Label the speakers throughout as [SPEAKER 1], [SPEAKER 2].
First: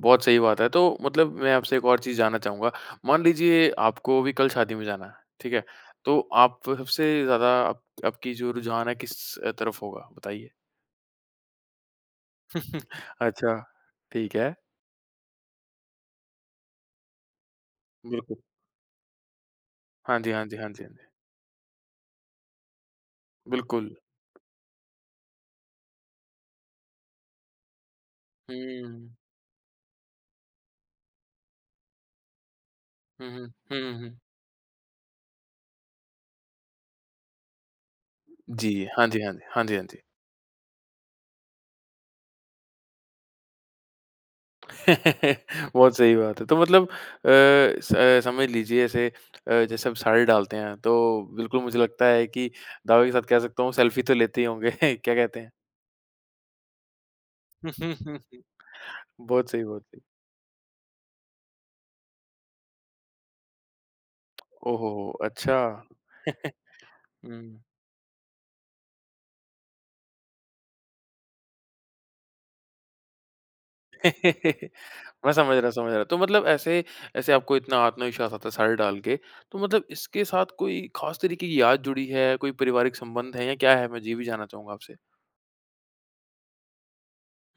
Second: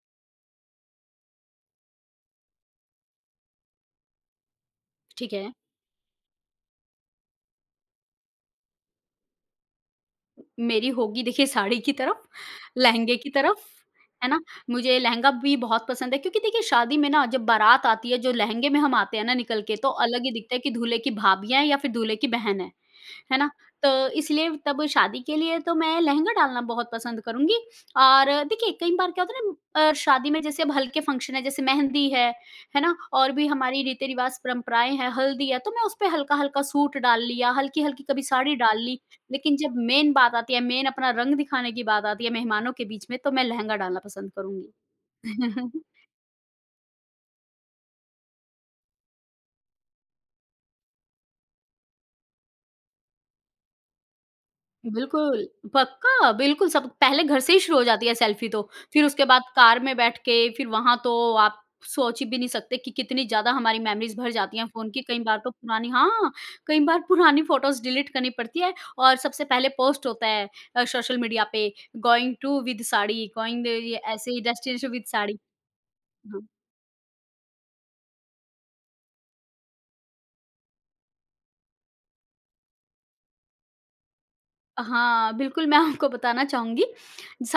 [SPEAKER 1] बहुत सही बात है, तो मतलब मैं आपसे एक और चीज़ जानना चाहूँगा, मान लीजिए, आपको अभी कल शादी में जाना है।
[SPEAKER 2] ठीक
[SPEAKER 1] ठीक
[SPEAKER 2] है।
[SPEAKER 1] है? तो आप सबसे ज़्यादा आप आपकी जो रुझान है किस तरफ होगा? बताइए।
[SPEAKER 2] मेरी होगी देखिए साड़ी की तरफ, लहंगे की
[SPEAKER 1] अच्छा,
[SPEAKER 2] तरफ, है
[SPEAKER 1] ठीक
[SPEAKER 2] ना?
[SPEAKER 1] है।
[SPEAKER 2] मुझे लहंगा भी बहुत पसंद है क्योंकि देखिए शादी में ना जब बारात आती है, जो
[SPEAKER 1] बिल्कुल।
[SPEAKER 2] लहंगे में हम आते हैं ना निकल के तो
[SPEAKER 1] हाँ
[SPEAKER 2] अलग
[SPEAKER 1] जी,
[SPEAKER 2] ही
[SPEAKER 1] हाँ
[SPEAKER 2] दिखता
[SPEAKER 1] जी।
[SPEAKER 2] है
[SPEAKER 1] हाँ
[SPEAKER 2] कि
[SPEAKER 1] जी, हाँ
[SPEAKER 2] दूल्हे
[SPEAKER 1] जी।
[SPEAKER 2] की भाभियाँ हैं या फिर दूल्हे की बहन है। है ना? तो
[SPEAKER 1] बिल्कुल।
[SPEAKER 2] इसलिए तब शादी के लिए तो मैं लहंगा डालना बहुत पसंद करुँगी। और देखिए, कई
[SPEAKER 1] हुँ।
[SPEAKER 2] बार क्या होता है ना अ, शादी में जैसे अब हल्के फंक्शन है, जैसे मेहंदी है, है ना
[SPEAKER 1] हुँ,
[SPEAKER 2] और
[SPEAKER 1] हुँ।
[SPEAKER 2] भी
[SPEAKER 1] हुँ,
[SPEAKER 2] हमारी
[SPEAKER 1] हुँ, हुँ।
[SPEAKER 2] रीति-रिवाज़, परम्पराएँ हैं, हल्दी है तो मैं उसपे हल्का-हल्का सूट डाल लिया, हल्की-हल्की कभी साड़ी
[SPEAKER 1] जी।
[SPEAKER 2] डाल ली।
[SPEAKER 1] हाँ जी, हाँ जी।
[SPEAKER 2] लेकिन
[SPEAKER 1] हाँ जी,
[SPEAKER 2] जब
[SPEAKER 1] हाँ जी।
[SPEAKER 2] मेन बात आती है, मेन अपना रंग दिखाने की बात आती है, मेहमानों के बीच में तो मैं लहंगा डालना पसंद करुँगी।
[SPEAKER 1] बहुत सही बात है, तो मतलब अ, स अ, समझ लीजिए जैसे अ, जैसे आप साड़ी डालते हैं, तो बिल्कुल मुझे लगता है कि दावे के साथ कह सकता हूँ सेल्फी तो लेते ही होंगे? क्या कहते
[SPEAKER 2] बिल्कुल,
[SPEAKER 1] हैं?
[SPEAKER 2] पक्का बिल्कुल सब पहले घर से ही शुरू हो जाती है सेल्फी तो, फिर उसके बाद
[SPEAKER 1] बहुत सही,
[SPEAKER 2] कार
[SPEAKER 1] बहुत
[SPEAKER 2] में
[SPEAKER 1] सही।
[SPEAKER 2] बैठ के फिर वहाँ तो आप सोच भी नहीं सकते कि कितनी ज़्यादा हमारी मेमोरीज़ भर जाती है
[SPEAKER 1] ओह हो,
[SPEAKER 2] फ़ोन की।
[SPEAKER 1] हो!
[SPEAKER 2] कई बार तो
[SPEAKER 1] अच्छा।
[SPEAKER 2] पुरानी हाँ, कई बार पुरानी
[SPEAKER 1] हुँ।
[SPEAKER 2] फोटोज़ डिलीट करनी पड़ती है और सबसे पहले पोस्ट होता है अ, सोशल मीडिया पे going to with sari going the अ, ये ऐसे ही डेस्टिनेशन विद
[SPEAKER 1] मैं
[SPEAKER 2] साड़ी,
[SPEAKER 1] समझ रहा समझ रहा, तो मतलब
[SPEAKER 2] हाँ।
[SPEAKER 1] ऐसे ऐसे आपको इतना आत्मविश्वास आता है साड़ी डाल के, तो मतलब इसके साथ कोई ख़ास तरीके की याद जुड़ी है, कोई पारिवारिक संबंध है या क्या है? मैं ज ये भी जानना चाहूँगा आपसे।
[SPEAKER 2] हाँ, बिल्कुल मैं आपको बताना चाहूँगी,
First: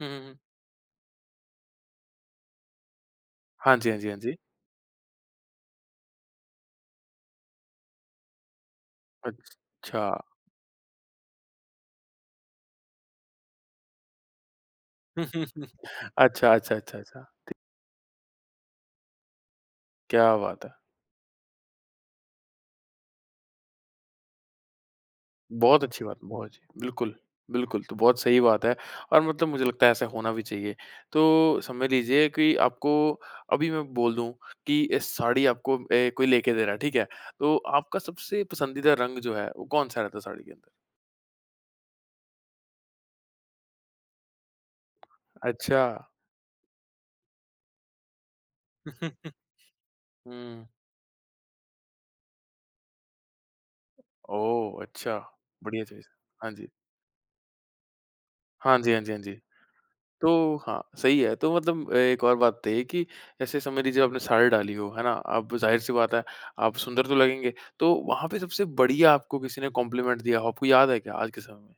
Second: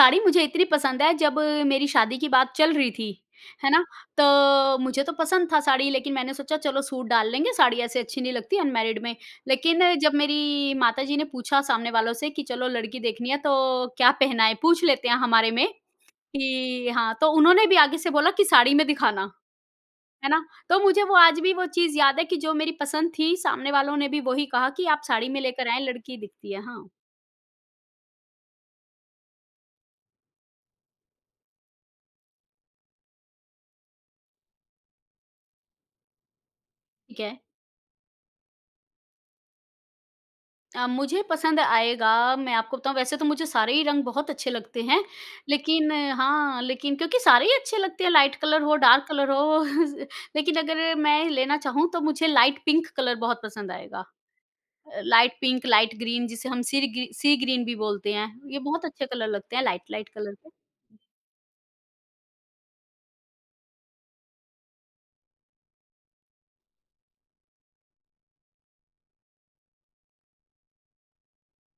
[SPEAKER 1] हुँ, हुँ, हुँ।
[SPEAKER 2] मुझे इतनी पसंद है जब मेरी शादी की बात चल रही थी। है
[SPEAKER 1] हाँ
[SPEAKER 2] ना?
[SPEAKER 1] जी, हाँ जी, हाँ जी।
[SPEAKER 2] तो मुझे तो पसंद था साड़ी लेकिन मैंने सोचा चलो सूट डाल लेंगे साड़ी ऐसे अच्छी नहीं लगती अनमैरिड में। लेकिन जब
[SPEAKER 1] अच्छा।
[SPEAKER 2] मेरी माताजी ने पूछा सामने वालों से कि चलो लड़की देखनी है, तो क्या पहनाएँ है पूछ लेते हैं हमारे में?
[SPEAKER 1] अच्छा, अच्छा,
[SPEAKER 2] कि
[SPEAKER 1] अच्छा,
[SPEAKER 2] हाँ,
[SPEAKER 1] अच्छा।
[SPEAKER 2] तो
[SPEAKER 1] ठि
[SPEAKER 2] उन्होंने भी आगे से बोला की साड़ी में दिखाना। है
[SPEAKER 1] क्या
[SPEAKER 2] ना?
[SPEAKER 1] बात है।
[SPEAKER 2] तो मुझे वो आज भी वो चीज़ याद है कि जो मेरी पसंद थी, सामने वालों ने भी वही कहा कि आप साड़ी में लेकर
[SPEAKER 1] बहुत
[SPEAKER 2] आएँ,
[SPEAKER 1] अच्छी बात
[SPEAKER 2] लड़की
[SPEAKER 1] है। बहुत
[SPEAKER 2] दिखती
[SPEAKER 1] अच्छी,
[SPEAKER 2] है। हाँ।
[SPEAKER 1] बिल्कुल, बिल्कुल तो बहुत सही बात है और मतलब मुझे लगता है ऐसा होना भी चाहिए। तो, समझ लीजिए कि आपको अभी मैं बोल दूँ, कि इस साड़ी आपको अ, कोई लेके दे रहा है, ठीक है?
[SPEAKER 2] ठीक है।
[SPEAKER 1] तो आपका सबसे पसंदीदा रंग जो है, वो कौन-सा रहता है साड़ी के अंदर?
[SPEAKER 2] अ, मुझे पसंद आएगा, मैं आपको बताऊँ वैसे तो मुझे सारे ही रंग बहुत अच्छे लगते हैं। लेकिन
[SPEAKER 1] अच्छा।
[SPEAKER 2] हाँ, लेकिन क्योंकि सारे ही अच्छे लगते हैं लाइट कलर हो, डार्क कलर हो, लेकिन
[SPEAKER 1] हुँ।
[SPEAKER 2] अगर मैं लेना चाहूँ, तो मुझे लाइट पिंक कलर बहुत पसंद आएगा।
[SPEAKER 1] ओह
[SPEAKER 2] अ,
[SPEAKER 1] अच्छा!
[SPEAKER 2] लाइट पिंक,
[SPEAKER 1] बढ़िया
[SPEAKER 2] लाइट
[SPEAKER 1] चीज़,
[SPEAKER 2] ग्रीन जिसे
[SPEAKER 1] हाँ
[SPEAKER 2] हम
[SPEAKER 1] जी।
[SPEAKER 2] सीर् गी सी ग्रीन भी बोलते हैं, ये
[SPEAKER 1] हाँ
[SPEAKER 2] बहुत
[SPEAKER 1] जी, हाँ
[SPEAKER 2] अच्छे
[SPEAKER 1] जी, हाँ
[SPEAKER 2] कलर
[SPEAKER 1] जी।
[SPEAKER 2] लगते हैं लाइट लाइट कलर के।
[SPEAKER 1] तो हाँ, सही है। तो मतलब एक और बात है बताइए कि ऐसे समझ लीजिए आपने साड़ी डाली हो, है ना? अब जाहिर-सी बात है, आप सुंदर तो लगेंगे। तो वहाँ पे सबसे बढ़िया आपको किसी ने कॉम्प्लीमेंट दिया हो, आपको याद है क्या आज के समय में?